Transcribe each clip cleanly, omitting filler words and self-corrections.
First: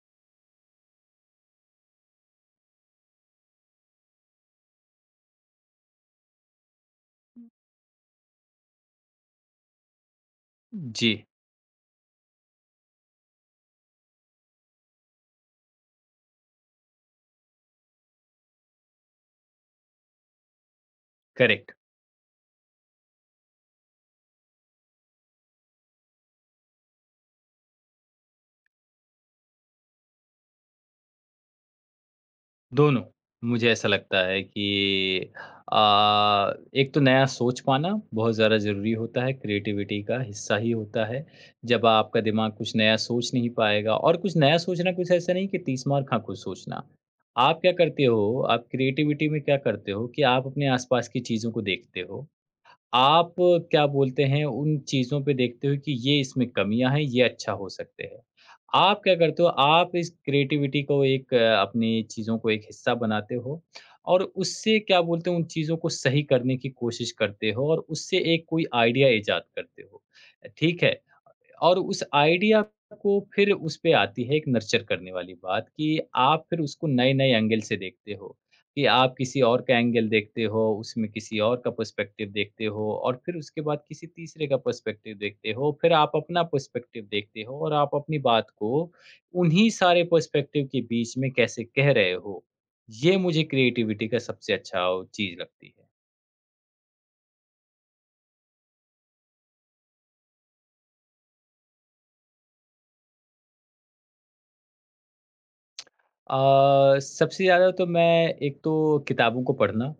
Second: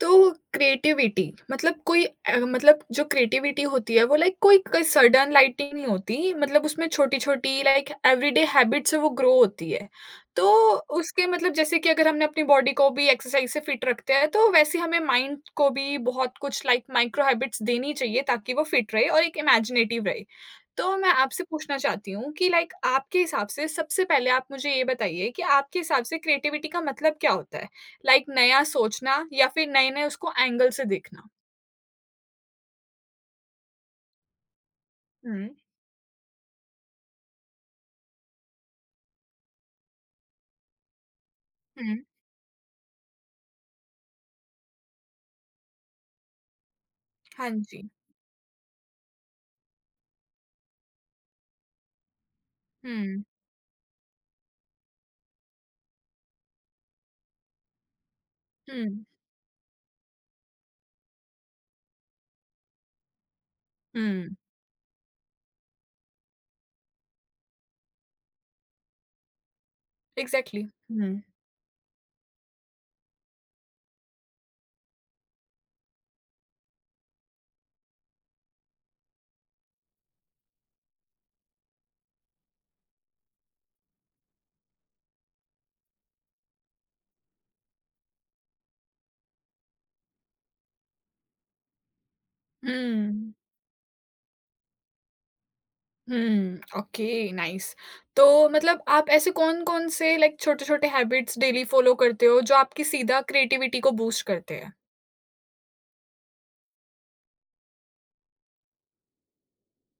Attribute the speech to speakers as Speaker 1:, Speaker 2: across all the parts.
Speaker 1: तो क्रिएटिविटी मतलब कोई मतलब जो क्रिएटिविटी होती है वो लाइक कोई कोई सडन लाइटिंग नहीं होती मतलब उसमें छोटी छोटी लाइक एवरीडे हैबिट से वो ग्रो होती है तो
Speaker 2: जी,
Speaker 1: उसके मतलब जैसे कि अगर हमने अपनी बॉडी को भी एक्सरसाइज से फिट रखते हैं तो वैसे हमें माइंड को भी बहुत कुछ लाइक माइक्रो हैबिट्स देनी चाहिए ताकि वो फिट रहे और एक इमेजिनेटिव रहे। तो मैं आपसे
Speaker 2: करेक्ट,
Speaker 1: पूछना चाहती हूँ कि लाइक आपके हिसाब से सबसे पहले आप मुझे ये बताइए कि आपके हिसाब से क्रिएटिविटी का मतलब क्या होता है लाइक नया सोचना या फिर नए-नए उसको एंगल से देखना।
Speaker 2: दोनों। मुझे ऐसा लगता है कि
Speaker 1: हुँ।
Speaker 2: अ, एक तो नया सोच पाना बहुत ज़्यादा ज़रूरी होता है, क्रिएटिविटी का हिस्सा ही होता है। जब
Speaker 1: हुँ,
Speaker 2: आपका दिमाग कुछ नया सोच नहीं पाएगा और कुछ नया सोचना कुछ ऐसा नहीं कि 30 मार खा कुछ सोचना।
Speaker 1: हाँ
Speaker 2: आप क्या
Speaker 1: जी।
Speaker 2: करते हो, आप क्रिएटिविटी में क्या करते हो कि आप अपने आसपास की चीज़ों को देखते हो।
Speaker 1: हुँ,
Speaker 2: आप क्या बोलते हैं, उन चीज़ों पे देखते हो कि ये इसमें कमियाँ हैं, ये अच्छा हो सकते हैं। आप
Speaker 1: हुँ,
Speaker 2: क्या करते हो, आप इस क्रिएटिविटी को एक अपनी चीज़ों को एक हिस्सा बनाते हो और
Speaker 1: हुँ,
Speaker 2: उससे क्या बोलते हैं, उन चीज़ों को सही करने की कोशिश करते हो और उससे एक कोई आइडिया ईज़ाद करते हो।
Speaker 1: एग्ज़ैक्टली।
Speaker 2: ठीक है?
Speaker 1: हुँ,
Speaker 2: और उस आइडिया को फिर उस पे आती है एक नर्चर करने वाली बात कि आप फिर उसको नए-नए एंगल से देखते हो, कि आप किसी और का एंगल देखते हो, उसमें किसी और का पर्सपेक्टिव देखते हो और फिर उसके बाद किसी तीसरे का पर्सपेक्टिव देखते हो, फिर आप अपना पर्सपेक्टिव देखते हो और आप अपनी बात को उन्हीं सारे पर्सपेक्टिव के बीच में कैसे कह रहे हो। ये
Speaker 1: हुँ,
Speaker 2: मुझे क्रिएटिविटी का सबसे अच्छा चीज़ लगती है।
Speaker 1: हुँ, ओके नाइस। तो मतलब आप ऐसे कौन-कौन से लाइक छोटे-छोटे हैबिट्स डेली फॉलो करते हो जो आपकी सीधा क्रिएटिविटी को बूस्ट करते हैं?
Speaker 2: सबसे ज़्यादा तो मैं एक तो किताबों को पढ़ना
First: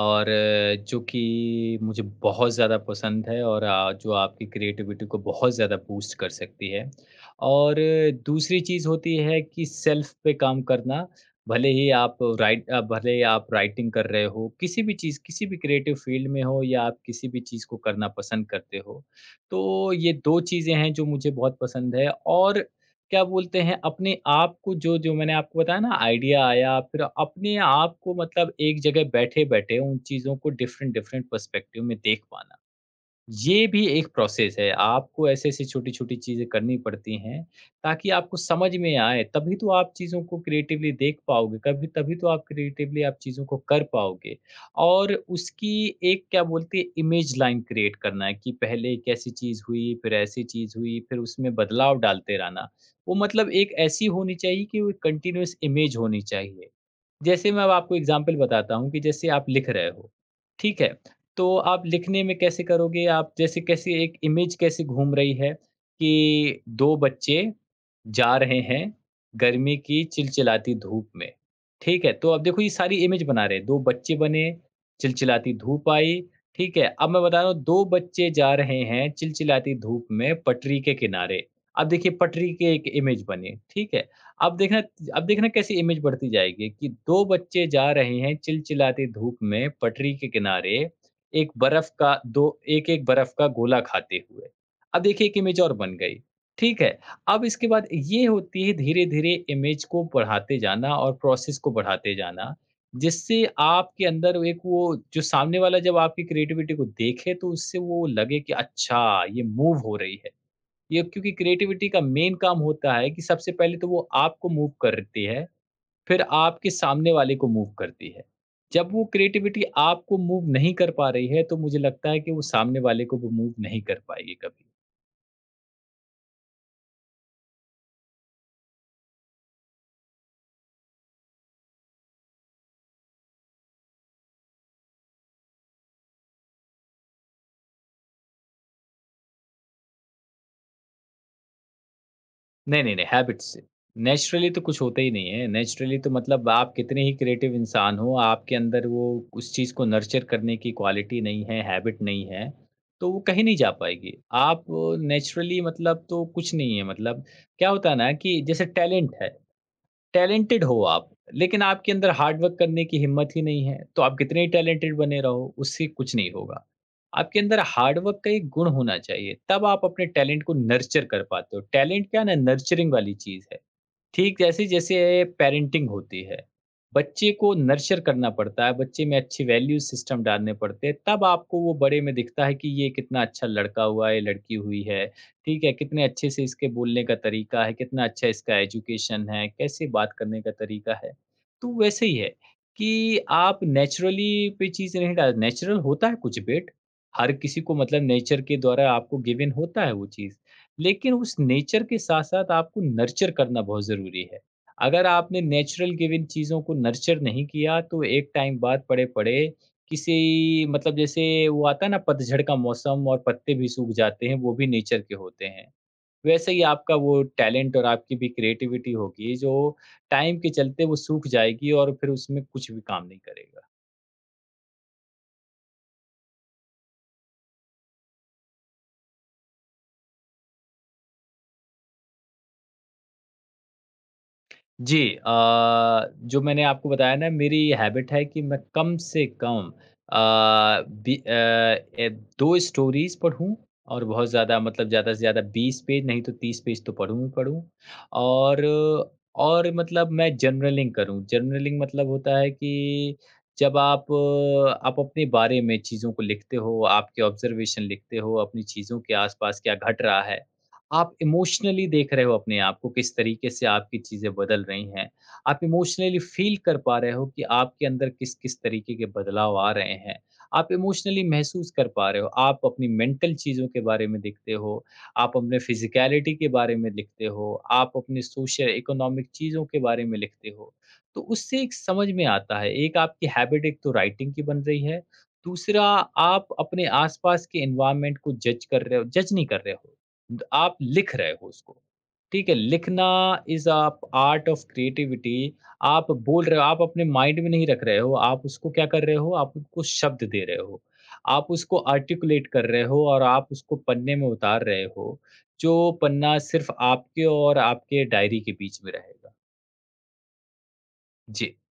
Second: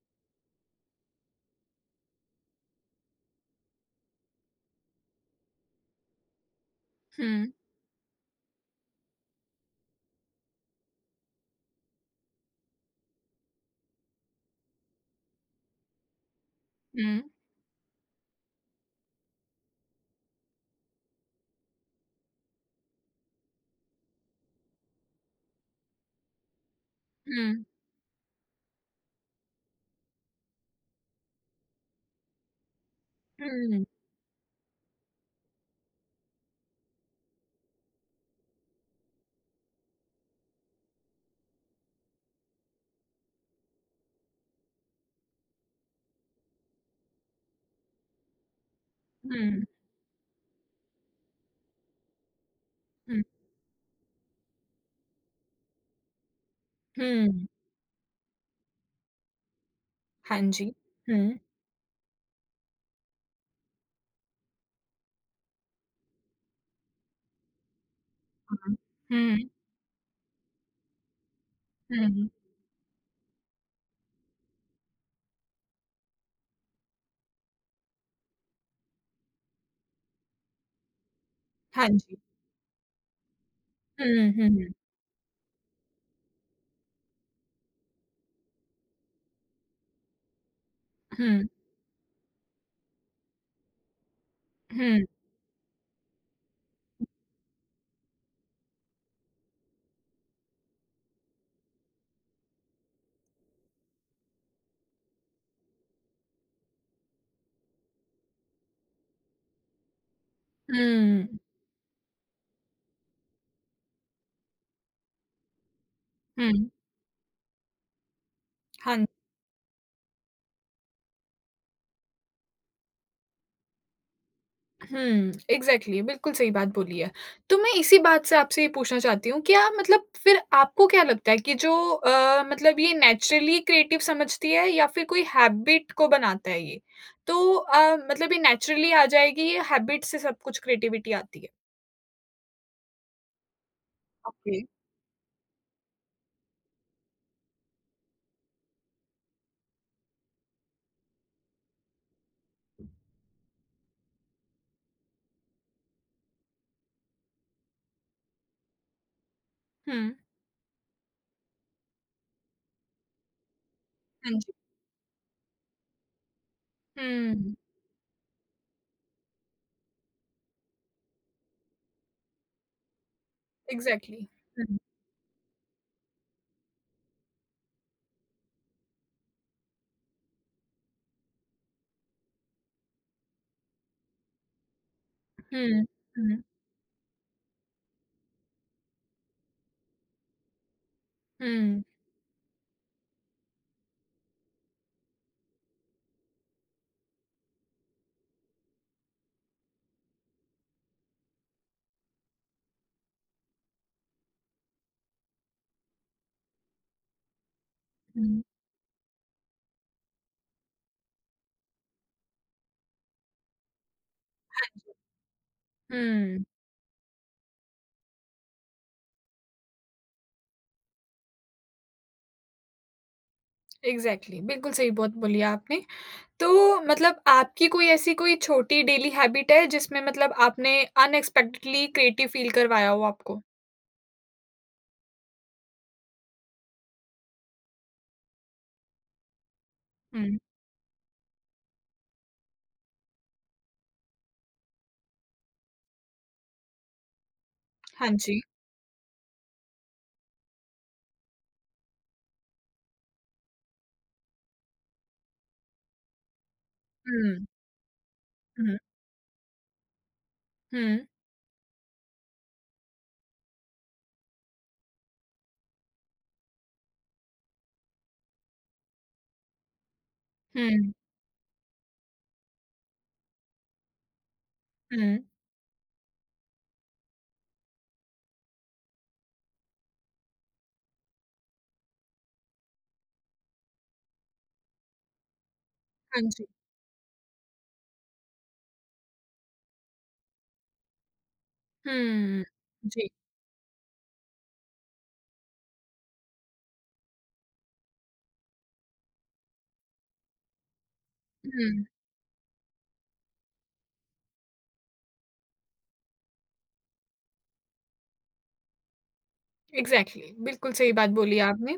Speaker 2: और जो कि मुझे बहुत ज़्यादा पसंद है और जो आपकी क्रिएटिविटी को बहुत ज़्यादा बूस्ट कर सकती है
Speaker 1: हुँ,
Speaker 2: और दूसरी चीज़ होती है कि सेल्फ पे काम करना, भले ही आप भले ही आप राइटिंग कर रहे हो किसी भी चीज़, किसी भी क्रिएटिव फील्ड में हो या आप
Speaker 1: हुँ,
Speaker 2: किसी भी चीज़ को करना पसंद करते हो। तो ये दो चीज़ें हैं जो मुझे बहुत पसंद है और क्या बोलते हैं, अपने आप को जो जो मैंने आपको बताया ना आइडिया आया, फिर अपने
Speaker 1: हुँ,
Speaker 2: आप को मतलब एक जगह बैठे-बैठे उन चीज़ों को डिफ़रेंट, डिफ़रेंट पर्सपेक्टिव में देख पाना। ये
Speaker 1: हुँ,
Speaker 2: भी एक प्रोसेस है। आपको ऐसी-ऐसी छोटी-छोटी चीज़ें करनी पड़ती हैं, ताकि आपको समझ में आए, तभी तो आप चीज़ों को क्रिएटिवली देख पाओगे, कभी तभी तो आप क्रिएटिवली आप चीज़ों को कर पाओगे। और उसकी एक क्या बोलते हैं, इमेज लाइन क्रिएट करना है कि पहले एक ऐसी चीज़
Speaker 1: हुँ,
Speaker 2: हुई, फिर ऐसी चीज़ हुई, फिर उसमें बदलाव डालते रहना। वो
Speaker 1: हुँ,
Speaker 2: मतलब एक ऐसी होनी चाहिए कि वो कंटीन्यूअस इमेज होनी चाहिए।
Speaker 1: हुँ,
Speaker 2: जैसे मैं अब आपको एग्ज़ाम्पल बताता हूँ कि जैसे आप लिख रहे हो,
Speaker 1: हाँ जी।
Speaker 2: ठीक है?
Speaker 1: हुँ,
Speaker 2: तो आप लिखने में कैसे करोगे आप जैसे कैसे एक इमेज कैसे घूम रही है कि 2 बच्चे जा रहे
Speaker 1: हुँ,
Speaker 2: हैं
Speaker 1: हुँ,
Speaker 2: गर्मी की चिलचिलाती धूप में, ठीक है?
Speaker 1: हुँ,
Speaker 2: तो अब देखो ये सारी इमेज बना रहे हैं, 2 बच्चे बने, चिलचिलाती धूप आई, ठीक है? अब मैं बता रहा हूँ 2 बच्चे जा रहे हैं चिलचिलाती धूप में पटरी के किनारे। अब
Speaker 1: हाँ
Speaker 2: देखिए
Speaker 1: जी।
Speaker 2: पटरी के एक इमेज बनी, ठीक है?
Speaker 1: हुँ, हुँ,
Speaker 2: अब
Speaker 1: हुँ,
Speaker 2: देखना अब देखना कैसी इमेज बढ़ती जाएगी कि 2 बच्चे जा रहे हैं चिलचिलाती धूप में पटरी के किनारे,
Speaker 1: हुँ,
Speaker 2: एक बर्फ का दो एक-एक बर्फ का गोला खाते हुए।
Speaker 1: हुँ,
Speaker 2: अब देखिए एक इमेज और बन गई, ठीक है? अब इसके बाद ये होती है धीरे-धीरे इमेज को बढ़ाते जाना और प्रोसेस को बढ़ाते जाना, जिससे आपके अंदर एक वो जो सामने वाला जब आपकी क्रिएटिविटी को देखे तो उससे वो लगे कि अच्छा ये मूव हो रही है। ये
Speaker 1: हुँ,
Speaker 2: क्योंकि क्रिएटिविटी का मेन काम होता है कि सबसे पहले तो वो आपको मूव करती है, फिर
Speaker 1: हुँ।
Speaker 2: आपके सामने वाले को मूव करती है। जब
Speaker 1: हाँ,
Speaker 2: वो क्रिएटिविटी आपको मूव नहीं कर पा रही है, तो मुझे लगता है कि वो सामने वाले को वो मूव नहीं कर पाएगी कभी।
Speaker 1: हुँ, एग्ज़ैक्टली बिल्कुल सही बात बोली है। तो मैं इसी बात से आपसे ये पूछना चाहती हूँ, क्या मतलब फिर आपको क्या लगता है कि जो मतलब ये नेचुरली क्रिएटिव समझती है या फिर कोई हैबिट को बनाता है ये? तो मतलब ये नेचुरली आ जाएगी या हैबिट से सब कुछ क्रिएटिविटी आती है?
Speaker 2: नहीं, नहीं, नहीं, हैबिट से। Naturally
Speaker 1: okay.
Speaker 2: तो कुछ होता ही नहीं है। नेचुरली तो मतलब आप कितने ही क्रिएटिव इंसान हो, आपके अंदर वो उस चीज़ को नर्चर करने की क्वालिटी नहीं है, हैबिट नहीं है, तो वो कहीं नहीं जा पाएगी। आप नेचुरली मतलब तो कुछ नहीं है मतलब क्या होता है ना कि जैसे टैलेंट है।
Speaker 1: हुँ,
Speaker 2: टैलेंटेड हो आप, लेकिन आपके अंदर हार्ड वर्क करने की हिम्मत ही नहीं है, तो आप
Speaker 1: हाँ
Speaker 2: कितने ही
Speaker 1: जी।
Speaker 2: टैलेंटेड बने रहो, उससे कुछ नहीं होगा। आपके
Speaker 1: हुँ,
Speaker 2: अंदर हार्ड वर्क का एक गुण होना चाहिए, तब आप अपने टैलेंट को नर्चर कर पाते हो। टैलेंट क्या है ना, नर्चरिंग वाली चीज़ है।
Speaker 1: एग्ज़ैक्टली।
Speaker 2: ठीक जैसे
Speaker 1: हुँ,
Speaker 2: जैसे पेरेंटिंग होती है, बच्चे को नर्चर करना पड़ता है, बच्चे में अच्छे वैल्यू सिस्टम डालने पड़ते हैं, तब आपको वो बड़े में दिखता है कि ये कितना अच्छा लड़का हुआ है, लड़की हुई है, ठीक है?
Speaker 1: हुँ,
Speaker 2: कितने अच्छे
Speaker 1: हुँ,
Speaker 2: से इसके बोलने का तरीका है, कितना अच्छा इसका एजुकेशन है, कैसे बात करने का तरीका है। तो
Speaker 1: हुँ,
Speaker 2: वैसे ही है कि आप नेचुरली पे चीज़ें नहीं डाल, नेचुरल होता है कुछ बिट, हर किसी को मतलब नेचर के द्वारा आपको गिवन होता है वो चीज़। लेकिन उस नेचर के साथ-साथ आपको नर्चर करना बहुत ज़रूरी है। अगर आपने नेचुरल गिवन चीज़ों को नर्चर नहीं किया, तो एक
Speaker 1: हुँ,
Speaker 2: टाइम बाद पड़े-पड़े किसी मतलब जैसे वो आता है ना पतझड़ का मौसम और पत्ते भी सूख जाते हैं, वो भी नेचर के होते हैं।
Speaker 1: हुँ,
Speaker 2: वैसे ही आपका वो टैलेंट और आपकी भी क्रिएटिविटी होगी, जो टाइम के चलते वो सूख जाएगी और फिर उसमें कुछ भी काम नहीं करेगी।
Speaker 1: एग्ज़ैक्टली बिल्कुल सही बहुत बोली आपने। तो मतलब आपकी कोई ऐसी कोई छोटी डेली हैबिट है जिसमें मतलब आपने अनएक्सपेक्टेडली क्रिएटिव फील करवाया हो आपको?
Speaker 2: जी, जो मैंने आपको बताया ना मेरी हैबिट है कि मैं कम से कम अ,
Speaker 1: हुँ,
Speaker 2: बी- अ, ए, दो स्टोरीज पढूं और बहुत ज़्यादा मतलब ज़्यादा से ज़्यादा 20 पेज नहीं तो 30 पेज तो पढूं ही पढूं।
Speaker 1: हाँ जी।
Speaker 2: और मतलब मैं जर्नलिंग करूं, जर्नलिंग मतलब होता है कि जब आप आप अपने बारे में चीज़ों को लिखते हो, आपके
Speaker 1: हुँ,
Speaker 2: ऑब्जर्वेशन लिखते हो अपनी
Speaker 1: हुँ,
Speaker 2: चीज़ों के आसपास क्या घट रहा है।
Speaker 1: हुँ,
Speaker 2: आप इमोशनली देख रहे हो अपने आप को, किस तरीके से आपकी चीज़ें बदल रही हैं। आप इमोशनली फ़ील कर पा रहे हो कि आपके अंदर किस-किस तरीके के बदलाव आ रहे हैं। आप
Speaker 1: हुँ,
Speaker 2: इमोशनली महसूस कर पा रहे हो। आप अपनी मेंटल चीज़ों के बारे में देखते हो,
Speaker 1: हुँ,
Speaker 2: आप अपने फ़िज़िकैलिटी के बारे में लिखते हो, आप अपने सोशल इकोनॉमिक चीज़ों के बारे में लिखते हो। तो उससे एक समझ में आता है, एक आपकी हैबिट एक तो राइटिंग की बन रही है, दूसरा
Speaker 1: हाँ
Speaker 2: आप
Speaker 1: जी।
Speaker 2: अपने आस-पास के एनवायरनमेंट को जज कर रहे हो, जज नहीं कर रहे हो। आप लिख रहे हो उसको।
Speaker 1: हुँ,
Speaker 2: ठीक है, लिखना
Speaker 1: जी,
Speaker 2: इज आप आर्ट ऑफ क्रिएटिविटी। आप बोल रहे हो, आप अपने माइंड में नहीं रख रहे हो, आप उसको क्या कर रहे हो, आप उसको शब्द दे रहे हो, आप उसको
Speaker 1: हुँ।
Speaker 2: आर्टिकुलेट कर रहे हो और आप उसको पन्ने में उतार रहे हो, जो पन्ना सिर्फ आपके और आपके डायरी के बीच में रहेगा।
Speaker 1: एग्ज़ैक्टली, बिल्कुल सही बात बोली
Speaker 2: जी।
Speaker 1: आपने।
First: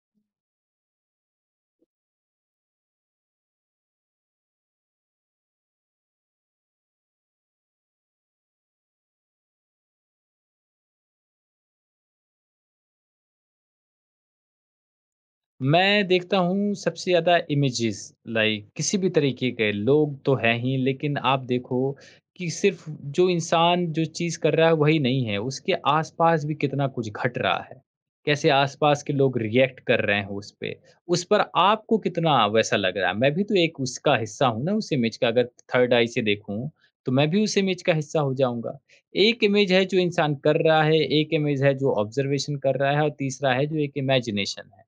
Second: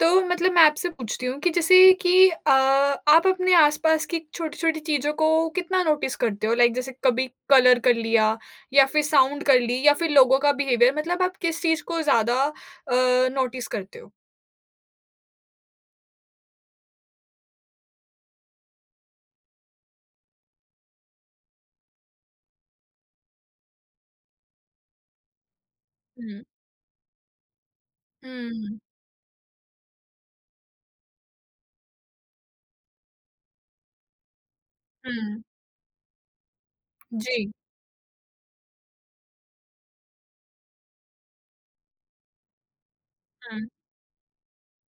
Speaker 1: तो मतलब मैं आपसे पूछती हूँ कि जैसे कि आप अपने आसपास की छोटी-छोटी चीज़ों को कितना नोटिस करते हो? लाइक जैसे कभी कलर कर लिया या फिर साउंड कर ली या फिर लोगों का बिहेवियर मतलब आप किस चीज़ को ज़्यादा नोटिस करते हो?
Speaker 2: मैं देखता हूँ सबसे ज़्यादा इमेजेस, लाइक किसी भी तरीके के लोग तो हैं ही, लेकिन आप देखो कि सिर्फ जो इंसान जो चीज़ कर रहा है वही नहीं है, उसके
Speaker 1: हुँ।
Speaker 2: आसपास भी कितना कुछ घट रहा है, कैसे
Speaker 1: हुँ,
Speaker 2: आसपास के लोग रिएक्ट कर रहे हैं उस पर। आपको कितना वैसा लग रहा है, मैं भी तो एक उसका हिस्सा हूँ ना उस इमेज का,
Speaker 1: हुँ।
Speaker 2: अगर थर्ड आई से देखूँ तो मैं भी
Speaker 1: जी।
Speaker 2: उस इमेज का हिस्सा हो जाऊंगा। एक इमेज है जो इंसान कर रहा है, एक इमेज है जो ऑब्जर्वेशन कर रहा है और तीसरा है
Speaker 1: हुँ,
Speaker 2: जो एक इमेजिनेशन है।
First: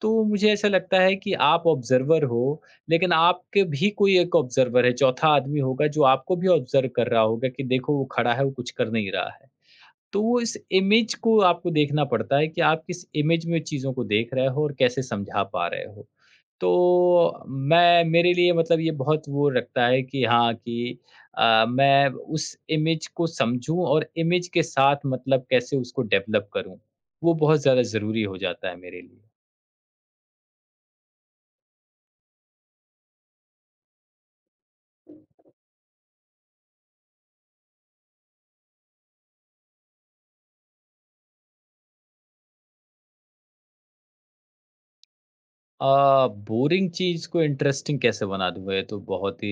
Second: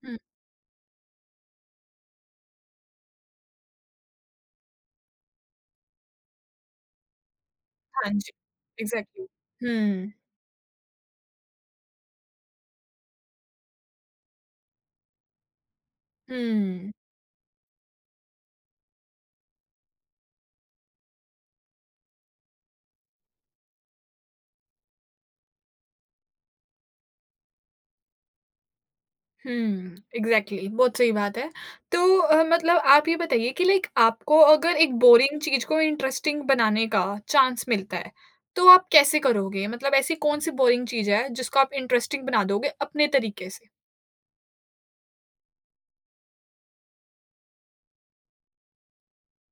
Speaker 2: तो
Speaker 1: हुँ।
Speaker 2: मुझे ऐसा लगता है कि आप ऑब्जर्वर हो, लेकिन आपके भी कोई एक ऑब्जर्वर है, चौथा आदमी होगा जो आपको भी ऑब्जर्व कर रहा होगा कि देखो वो
Speaker 1: हाँ
Speaker 2: खड़ा
Speaker 1: जी।
Speaker 2: है, वो कुछ कर नहीं
Speaker 1: एग्ज़ैक्टली।
Speaker 2: रहा है।
Speaker 1: हुँ,
Speaker 2: तो वो इस इमेज को आपको देखना पड़ता है कि आप किस इमेज में चीज़ों को देख रहे हो और कैसे समझा पा रहे हो।
Speaker 1: हुँ।
Speaker 2: तो मैं, मेरे लिए मतलब ये बहुत वो रखता है कि हाँ, कि मैं उस इमेज को समझूँ और इमेज के साथ मतलब कैसे उसको डेवलप करूँ। वो बहुत ज़्यादा ज़रूरी हो जाता है मेरे लिए।
Speaker 1: हुँ, एग्ज़ैक्टली बहुत सही बात है। तो मतलब आप ये बताइए कि लाइक आपको अगर एक बोरिंग चीज़ को इंटरेस्टिंग बनाने का चांस मिलता है, तो आप कैसे करोगे? मतलब ऐसी कौन-सी बोरिंग चीज़ है जिसको आप इंटरेस्टिंग बना दोगे अपने तरीके से?
Speaker 2: बोरिंग चीज़ को इंटरेस्टिंग कैसे बना दूँगा? ये तो बहुत ही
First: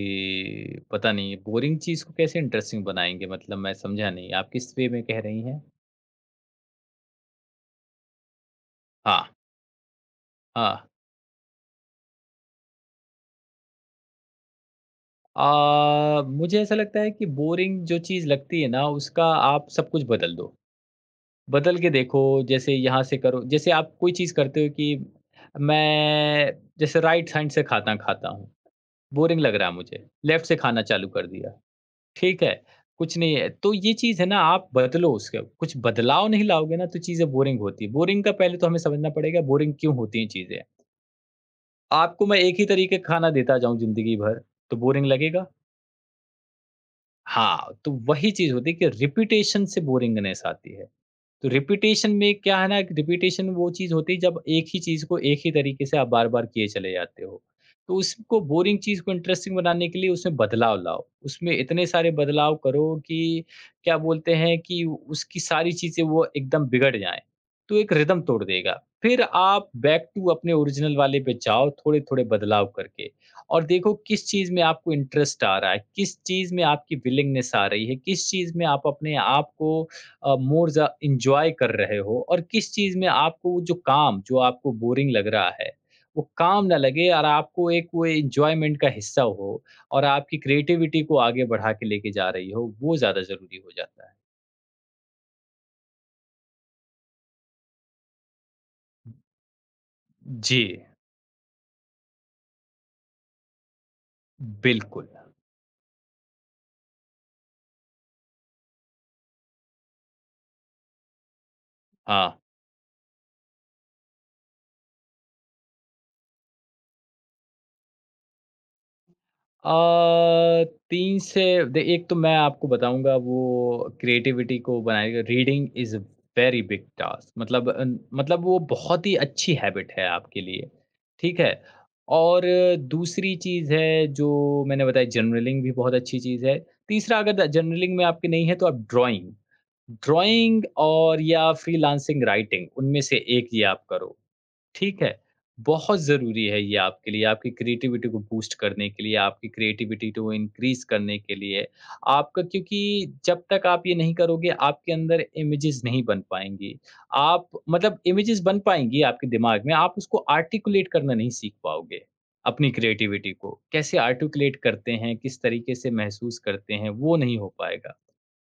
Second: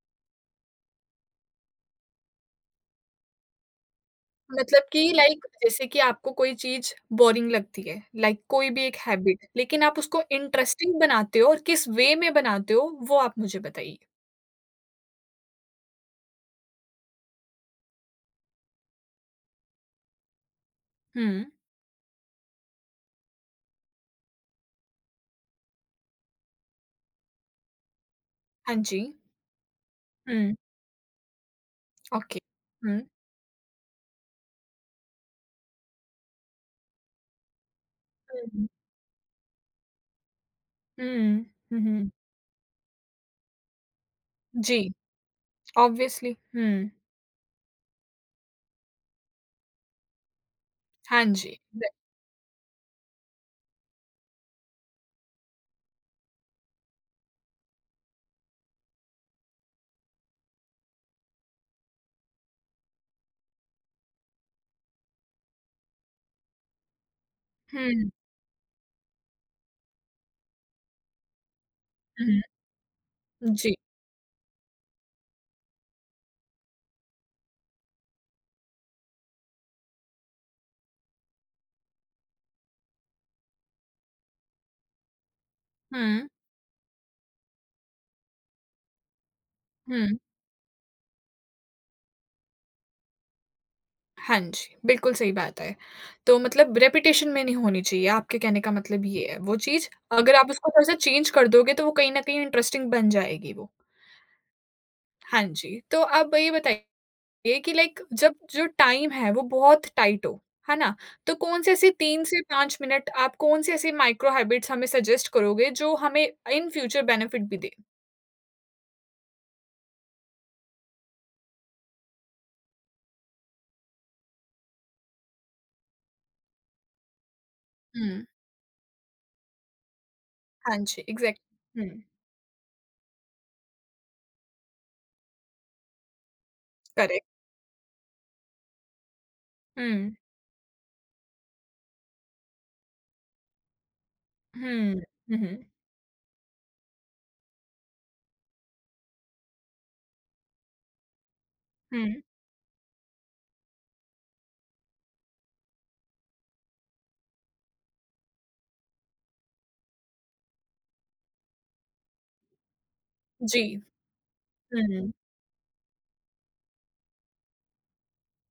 Speaker 2: पता नहीं है। बोरिंग चीज़ को कैसे इंटरेस्टिंग बनाएँगे? मतलब मैं समझा नहीं, आप किस
Speaker 1: मतलब
Speaker 2: वे में
Speaker 1: कि
Speaker 2: कह रही
Speaker 1: लाइक
Speaker 2: हैं?
Speaker 1: जैसे कि आपको कोई चीज़ बोरिंग लगती है, लाइक कोई भी एक
Speaker 2: हाँ,
Speaker 1: हैबिट, लेकिन आप उसको
Speaker 2: हाँ।
Speaker 1: इंटरेस्टिंग बनाते हो और किस वे में बनाते हो, वो आप मुझे बताइए?
Speaker 2: मुझे ऐसा लगता है कि बोरिंग जो चीज़ लगती है ना, उसका आप सब कुछ बदल दो।
Speaker 1: हुँ,
Speaker 2: बदल के देखो, जैसे यहाँ से करो जैसे आप कोई चीज़ करते हो कि मैं जैसे राइट हैंड से खाना खाता हूँ,
Speaker 1: हाँ जी।
Speaker 2: बोरिंग लग रहा है मुझे, लेफ्ट
Speaker 1: हुँ,
Speaker 2: से खाना चालू कर दिया।
Speaker 1: ओके।
Speaker 2: ठीक है,
Speaker 1: हुँ,
Speaker 2: कुछ नहीं है। तो ये चीज़ है ना, आप बदलो, उसके कुछ बदलाव नहीं लाओगे ना तो चीज़ें बोरिंग होती है। बोरिंग का
Speaker 1: हुँ,
Speaker 2: पहले
Speaker 1: हुँ,
Speaker 2: तो हमें समझना पड़ेगा बोरिंग क्यों होती हैं चीज़ें।
Speaker 1: हुँ, हुँ, हुँ,
Speaker 2: आपको मैं एक ही तरीके का खाना देता जाऊँ ज़िंदगी भर, तो
Speaker 1: जी।
Speaker 2: बोरिंग लगेगा?
Speaker 1: ऑब्वियसली। हुँ।
Speaker 2: हाँ, तो वही चीज़ होती है कि रिपिटेशन से बोरिंगनेस आती है।
Speaker 1: हाँ
Speaker 2: तो
Speaker 1: जी। ब
Speaker 2: रिपिटेशन में क्या है ना कि रिपिटेशन वो चीज़ होती है जब एक ही चीज़ को एक ही तरीके से आप बार-बार किए चले जाते हो। तो उसको बोरिंग चीज़ को इंटरेस्टिंग बनाने के लिए उसमें बदलाव लाओ। उसमें इतने सारे बदलाव करो कि क्या बोलते हैं कि उसकी सारी चीज़ें वो एकदम बिगड़ जाएँ। तो एक
Speaker 1: हुँ,
Speaker 2: रिदम तोड़ देगा। फिर आप बैक टू अपने ओरिजिनल वाले पे जाओ थोड़े-थोड़े
Speaker 1: हुँ।
Speaker 2: बदलाव करके और
Speaker 1: जी।
Speaker 2: देखो किस चीज़ में आपको इंटरेस्ट आ रहा है, किस चीज़ में आपकी विलिंगनेस आ रही है, किस चीज़ में आप अपने आप को मोर ज़ा एन्जॉय कर रहे हो और किस चीज़ में आपको वो जो काम जो आपको बोरिंग लग रहा है,
Speaker 1: हुँ,
Speaker 2: वो काम ना लगे और आपको एक वो एन्जॉयमेंट का हिस्सा हो और
Speaker 1: हुँ।
Speaker 2: आपकी क्रिएटिविटी को आगे बढ़ा के लेके जा रही हो, वो ज़्यादा ज़रूरी हो जाता है।
Speaker 1: हाँ जी, बिल्कुल सही बात है। तो मतलब रेपुटेशन में नहीं होनी चाहिए, आपके कहने का मतलब ये है वो चीज़। अगर आप
Speaker 2: जी,
Speaker 1: उसको थोड़ा-सा चेंज कर दोगे तो वो कहीं न कहीं इंटरेस्टिंग बन जाएगी वो।
Speaker 2: बिल्कुल।
Speaker 1: हाँ जी, तो आप ये बताइए कि लाइक जब जो टाइम है वो बहुत टाइट हो, है ना? तो कौन से ऐसे 3
Speaker 2: हाँ।
Speaker 1: से 5 मिनट आप कौन से ऐसे माइक्रो हैबिट्स हमें सजेस्ट करोगे जो हमें इन फ्यूचर बेनिफिट भी दें?
Speaker 2: अ, 3 से दे एक तो मैं आपको बताऊँगा वो क्रिएटिविटी को बनाएगा reading is a very big task मतलब अन
Speaker 1: हुँ।
Speaker 2: मतलब वो बहुत ही अच्छी हैबिट है आपके लिए,
Speaker 1: हाँ जी,
Speaker 2: ठीक है?
Speaker 1: एग्ज़ैक्टली। हुँ,
Speaker 2: और दूसरी चीज़ है जो मैंने बताई जर्नलिंग भी बहुत अच्छी चीज़ है। तीसरा
Speaker 1: करेक्ट।
Speaker 2: अगर द जर्नलिंग में आपकी नहीं है तो आप ड्राइंग
Speaker 1: Hmm.
Speaker 2: ड्राइंग और या फ्रीलांसिंग राइटिंग उनमें से एक ये आप करो।
Speaker 1: Hmm.
Speaker 2: ठीक है?
Speaker 1: Hmm.
Speaker 2: बहुत ज़रूरी है ये आपके लिए, आपकी क्रिएटिविटी को बूस्ट करने के लिए, आपकी क्रिएटिविटी को इनक्रीज़ करने के लिए।
Speaker 1: Hmm.
Speaker 2: आपका क्योंकि जब तक आप ये नहीं करोगे, आपके अंदर इमेजेस नहीं बन पाएँगी। आप मतलब इमेजेस बन पाएँगी आपके दिमाग में, आप उसको आर्टिकुलेट करना नहीं सीख पाओगे, अपनी क्रिएटिविटी को।
Speaker 1: G.
Speaker 2: कैसे आर्टिकुलेट करते
Speaker 1: Hmm.
Speaker 2: हैं, किस तरीके से महसूस करते हैं, वो नहीं हो पाएगा।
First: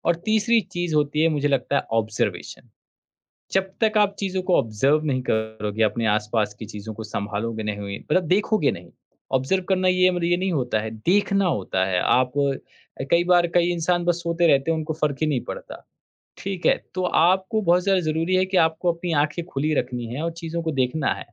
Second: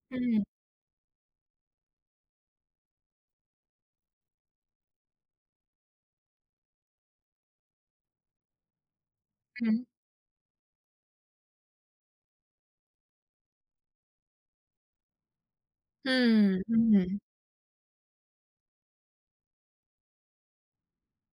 Speaker 2: और
Speaker 1: Hmm.
Speaker 2: तीसरी चीज़ होती है, मुझे लगता है ऑब्ज़र्वेशन। जब तक आप चीज़ों को ऑब्ज़र्व नहीं करोगे, अपने आस-पास की चीज़ों को सँभालोगे नहीं, हुई मतलब देखोगे नहीं। Observe
Speaker 1: Hmm.
Speaker 2: करना ये मतलब ये नहीं होता है, देखना होता है। आप कई बार कई इंसान बस सोते रहते हैं, उनको फ़र्क ही नहीं पड़ता।
Speaker 1: Hmm.
Speaker 2: ठीक है, तो
Speaker 1: Hmm.
Speaker 2: आपको बहुत ज़्यादा ज़रूरी है कि आपको अपनी आँखें खुली रखनी हैं और चीज़ों को देखना है।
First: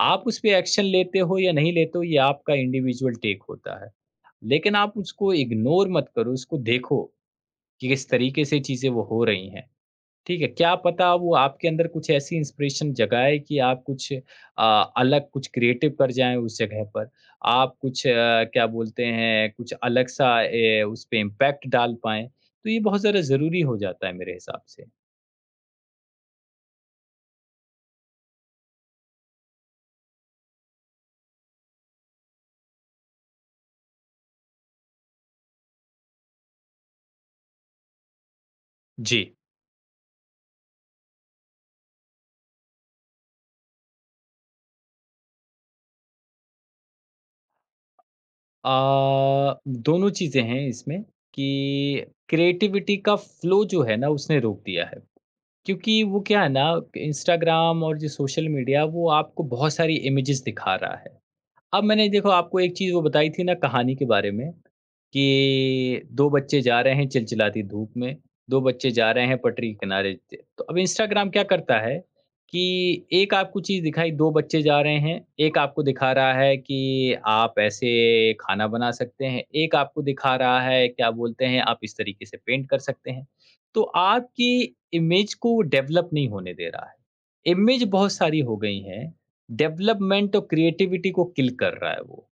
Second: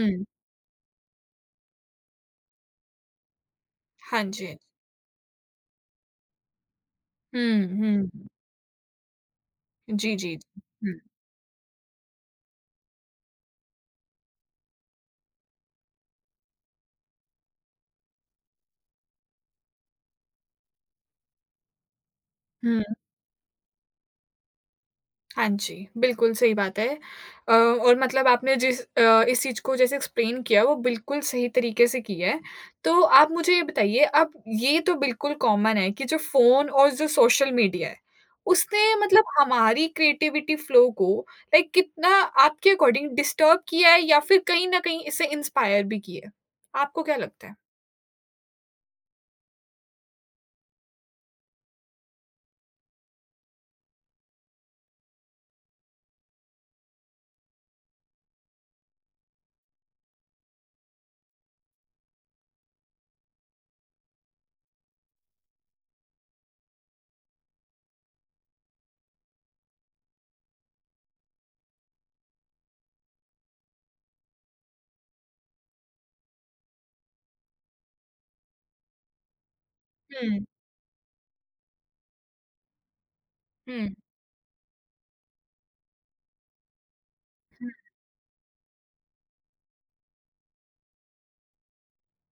Speaker 2: आप उस पे एक्शन लेते हो या नहीं लेते हो, ये आपका इंडिविजुअल टेक होता है।
Speaker 1: Hang in.
Speaker 2: लेकिन आप उसको इग्नोर मत करो, उसको देखो
Speaker 1: Hmm.
Speaker 2: कि
Speaker 1: Hmm.
Speaker 2: किस तरीके से चीज़ें वो हो रही हैं।
Speaker 1: G. G.
Speaker 2: ठीक है, क्या पता वो आपके अंदर कुछ ऐसी इंस्पिरेशन जगाए कि आप कुछ अलग कुछ क्रिएटिव कर जाएँ उस जगह पर। आप कुछ क्या बोलते हैं कुछ अलग सा ए, उस पे इम्पैक्ट डाल पाएँ, तो ये
Speaker 1: Hmm.
Speaker 2: बहुत ज़्यादा ज़रूरी हो जाता है मेरे हिसाब से।
Speaker 1: हाँ जी, बिल्कुल सही बात है। और मतलब आपने जिस इस चीज़ को जैसे एक्सप्लेन किया वो बिल्कुल सही तरीके से की है। तो आप मुझे ये बताइए अब ये तो बिल्कुल कॉमन है कि जो फ़ोन और जो सोशल मीडिया है, उसने
Speaker 2: जी।
Speaker 1: मतलब हमारी क्रिएटिविटी फ्लो को लाइक कितना आपके अकॉर्डिंग डिस्टर्ब किया है या फिर कहीं न कहीं इससे इंस्पायर भी किया है? आपको क्या लगता है?
Speaker 2: अ, दोनों चीज़ें हैं इसमें कि क्रिएटिविटी का फ्लो जो है ना उसने रोक दिया है। क्योंकि वो क्या है ना इंस्टाग्राम और जो सोशल मीडिया वो आपको बहुत सारी इमेजेस दिखा रहा है। अब मैंने देखो आपको एक चीज़ वो बताई थी ना कहानी के बारे में, कि 2 बच्चे जा रहे हैं चिलचिलाती धूप में, 2 बच्चे जा रहे हैं पटरी के किनारे ज तो अब इंस्टाग्राम क्या करता है कि एक आपको चीज़ दिखाई 2 बच्चे जा रहे हैं, एक आपको दिखा रहा है कि आप ऐसे खाना बना सकते हैं, एक आपको दिखा
Speaker 1: हुँ,
Speaker 2: रहा है क्या बोलते हैं आप इस तरीके से पेंट कर सकते हैं। तो
Speaker 1: हुँ,
Speaker 2: आपकी इमेज को वो डेवलप नहीं होने दे रहा है।
Speaker 1: हुँ।
Speaker 2: इमेज बहुत सारी हो गई हैं डेवलपमेंट और क्रिएटिविटी को किल कर रहा है वो।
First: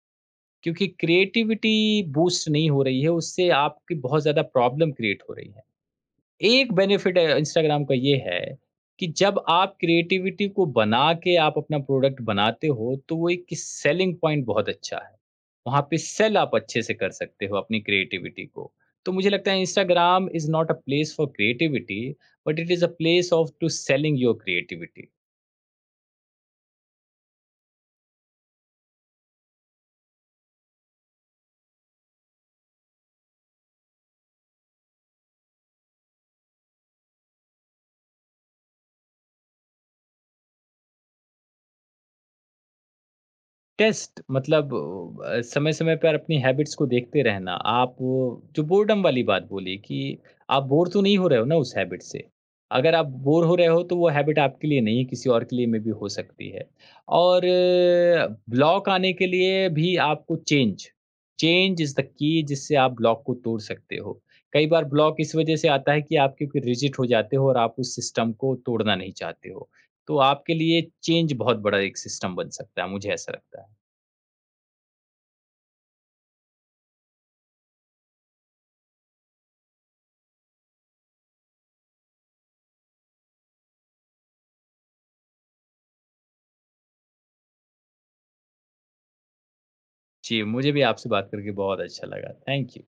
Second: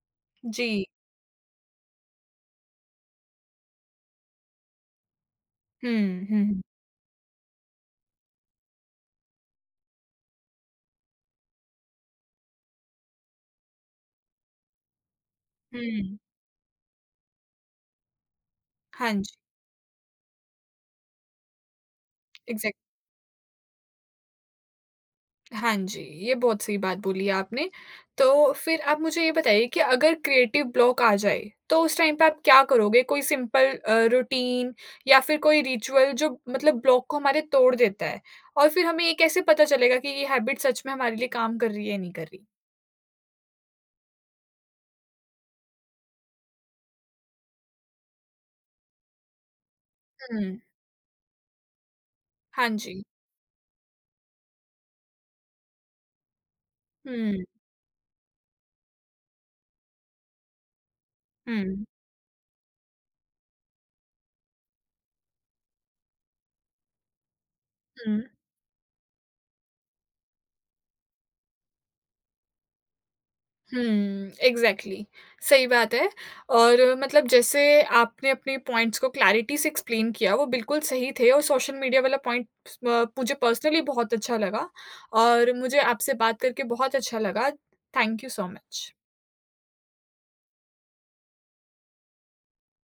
Speaker 1: जी।
Speaker 2: क्योंकि क्रिएटिविटी बूस्ट नहीं हो रही है, उससे आपकी बहुत ज़्यादा प्रॉब्लम क्रिएट हो रही है।
Speaker 1: हुँ, हुँ,
Speaker 2: एक बेनिफिट इंस्टाग्राम का ये है कि जब आप क्रिएटिविटी को बना के आप अपना प्रोडक्ट बनाते हो, तो वो एक सेलिंग पॉइंट बहुत अच्छा है। वहाँ पे
Speaker 1: हुँ।
Speaker 2: सेल आप अच्छे से कर सकते हो अपनी क्रिएटिविटी को। तो
Speaker 1: हाँ
Speaker 2: मुझे
Speaker 1: जी,
Speaker 2: लगता है Instagram is not a place for creativity, but it
Speaker 1: exact
Speaker 2: is a place of to selling your creativity.
Speaker 1: हाँ जी, ये बहुत सही बात बोली है आपने। तो फिर आप मुझे ये बताइए कि अगर क्रिएटिव ब्लॉक आ जाए, तो उस टाइम पे आप क्या करोगे? कोई सिंपल रूटीन या फिर कोई रिचुअल जो मतलब ब्लॉक को हमारे तोड़ देता है? और फिर हमें ये कैसे पता चलेगा कि ये हैबिट सच में हमारे लिए काम कर रही है या नहीं कर रही?
Speaker 2: टेस्ट मतलब समय-समय पर अपनी हैबिट्स को देखते रहना। आप वो- जो बोर्डम वाली बात बोली कि
Speaker 1: हुँ,
Speaker 2: आप बोर तो नहीं हो रहे हो ना उस हैबिट से।
Speaker 1: हाँ
Speaker 2: अगर
Speaker 1: जी।
Speaker 2: आप बोर हो रहे हो तो वो हैबिट आपके लिए नहीं है, किसी और के लिए में भी हो सकती है।
Speaker 1: हुँ,
Speaker 2: और ब्लॉक आने के लिए भी आपको चेंज, चेंज
Speaker 1: हुँ,
Speaker 2: इज़ द की जिससे आप ब्लॉक को तोड़ सकते हो। कई बार ब्लॉक इस वजह से आता है कि आप क्योंकि रिजिड हो जाते हो और आप उस
Speaker 1: हुँ।
Speaker 2: सिस्टम को तोड़ना नहीं चाहते हो। तो आपके लिए चेंज बहुत बड़ा एक सिस्टम बन सकता है, मुझे ऐसा लगता है।
Speaker 1: हुँ, एग्ज़ैक्टली, सही बात है और मतलब जैसे आपने अपने पॉइंट्स को क्लैरिटी से एक्सप्लेन किया, वो बिल्कुल सही थे और सोशल मीडिया वाला पॉइंट म मुझे पर्सनली बहुत अच्छा लगा और मुझे आपसे बात करके बहुत अच्छा लगा। Thank you so much.
Speaker 2: जी, मुझे भी आपसे बात करके बहुत अच्छा लगा। Thank you.